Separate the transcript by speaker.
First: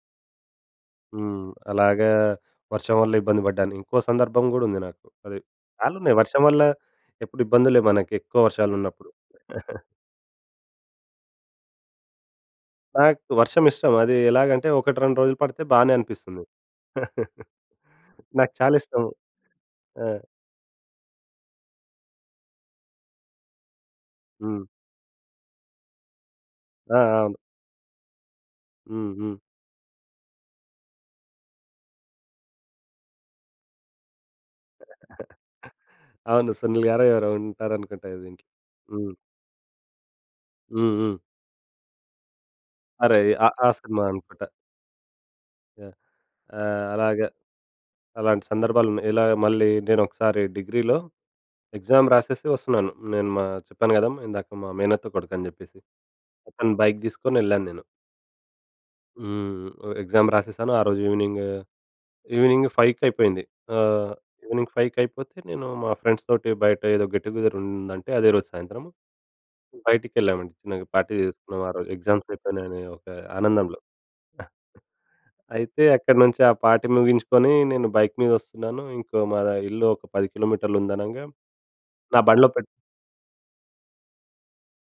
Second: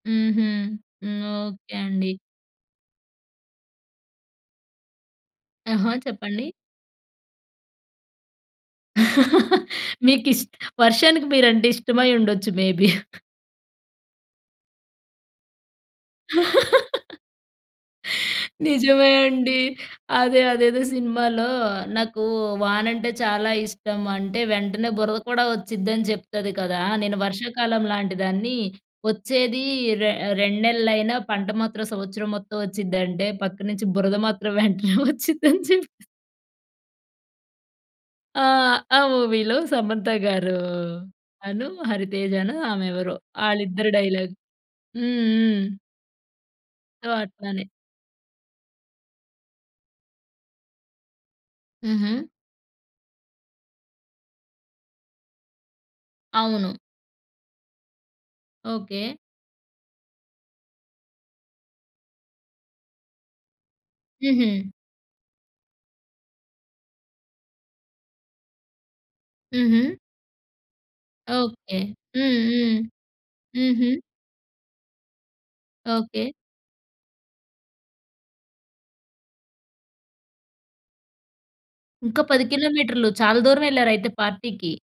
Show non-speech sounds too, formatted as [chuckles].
Speaker 1: హుహు. హ్మ్.
Speaker 2: హ్మ్.
Speaker 1: ఓకే
Speaker 2: అలాగా
Speaker 1: అండి.
Speaker 2: వర్షం వల్ల ఇబ్బంది పడ్డాను. ఇంకో సందర్భం గూడా ఉంది నాకు. అది
Speaker 1: ఆహా!
Speaker 2: చాలా ఉన్నాయి వర్షం
Speaker 1: చెప్పండి.
Speaker 2: వల్ల, ఎప్పుడు ఇబ్బందులే మన‌కెక్కువ వర్షాలున్నప్పుడు.
Speaker 1: [laughs]
Speaker 2: [chuckles]
Speaker 1: మీకిస్ట్ వర్షానికి మీరంటే ఇష్టమై ఉండొచ్చు మే‌బి.
Speaker 2: నాకు వర్షము ఇష్టం. అదీ ఎలాగంటే ఒకటి, 2 రోజులు పడితే బానే అనిపిస్తుంది.
Speaker 1: [chuckles]
Speaker 2: [chuckles] నాకు చాలా ఇష్టం.
Speaker 1: నిజమే అండి.
Speaker 2: ఆ!
Speaker 1: అదే, అదేదో సినిమాలో, నాకు వానంటే చాలా ఇష్టం. అంటే
Speaker 2: హ్మ్.
Speaker 1: వెంటనే బురద కూడా వచ్చిద్డి, అని చెప్తది కదా!
Speaker 2: ఆ!
Speaker 1: నేను
Speaker 2: అవును.
Speaker 1: వర్షాకాలం లాంటి దాన్ని,
Speaker 2: హ్మ్. హ్మ్.
Speaker 1: వచ్చేది రె రెండు నెలలైనా పంట మాత్రం సంవత్సరం మొత్తం వచ్చిందంటే, పక్కనుంచి బురద మాత్రం వెంటనే
Speaker 2: [chuckles]
Speaker 1: వచ్చిద్డి అని చెప్త
Speaker 2: అవును. సునీల్ గారో ఎవరో ఉంటారనుకుంట
Speaker 1: ఆ!
Speaker 2: దీనికి.
Speaker 1: ఆ
Speaker 2: హ్మ్.
Speaker 1: మూవీ‌లో సమంత గారు,
Speaker 2: హ్మ్. హ్మ్.
Speaker 1: అను, హరితేజనో ఆమెవరో
Speaker 2: అరేయ్! 'ఆఆ'
Speaker 1: ఆళ్ళిద్దరి
Speaker 2: సినిమా
Speaker 1: డైలాగు.
Speaker 2: అనుకుంట.
Speaker 1: హ్మ్, హ్మ్.
Speaker 2: యాహ్! ఆహ్,
Speaker 1: సో,
Speaker 2: అలాగ
Speaker 1: అట్లనే.
Speaker 2: అలాంటి సందర్భాలు‌న్నాయి. ఇలా మళ్ళీ నేనొకసారి డిగ్రీలో, ఎగ్జామ్
Speaker 1: హుహు.
Speaker 2: రాసేసి వస్తున్నాను, నేను మా చెప్పాను గదా! ఇందాక మా మేనత్త కొడుకని జెప్పేసి.
Speaker 1: అవును.
Speaker 2: అతని బైకు దీసుకొని యెళ్ళాను నేను.
Speaker 1: ఓకే.
Speaker 2: హ్మ్. వ ఎగ్జామ్ రాసేశాను. ఆ రోజు ఈవెనింగు ఈవెనింగ్ ఫైవ్‌కయిపోయింది. ఆహ్, ఈవెనింగ్
Speaker 1: హుహు.
Speaker 2: ఫైవ్‌కయిపోతే, నేను మా ఫ్రెండ్స్‌తోటి బయటేదో గెట్ టుగెదర్ ఉందంటే, అదే రోజు సాయంత్రం,
Speaker 1: హుహు.
Speaker 2: బయటికెళ్ళామండి, చిన్న‌గా పార్టీ చేసుకున్నాం
Speaker 1: ఓకే.
Speaker 2: ఆరోజు.
Speaker 1: హ్మ్.
Speaker 2: ఎగ్జామ్సయిపోయినయని
Speaker 1: హ్మ్.
Speaker 2: ఒక ఆనందంలో.
Speaker 1: హుహు.
Speaker 2: [chuckles] అయితే అక్కడ
Speaker 1: ఓకే.
Speaker 2: నుంచి ఆ పార్టీ ముగించుకొని, నేను బైకు మీదొస్తున్నాను. ఇంకో మా‌దా ఇల్లు ఒక, 10 కి.మీ. ఉంది అనంగా
Speaker 1: ఇంకా,
Speaker 2: నా
Speaker 1: పది
Speaker 2: బండిలో పెట్
Speaker 1: కిలోమీటర్లు చాలా దూరమెళ్లారు అయితే పార్టీ‌కి.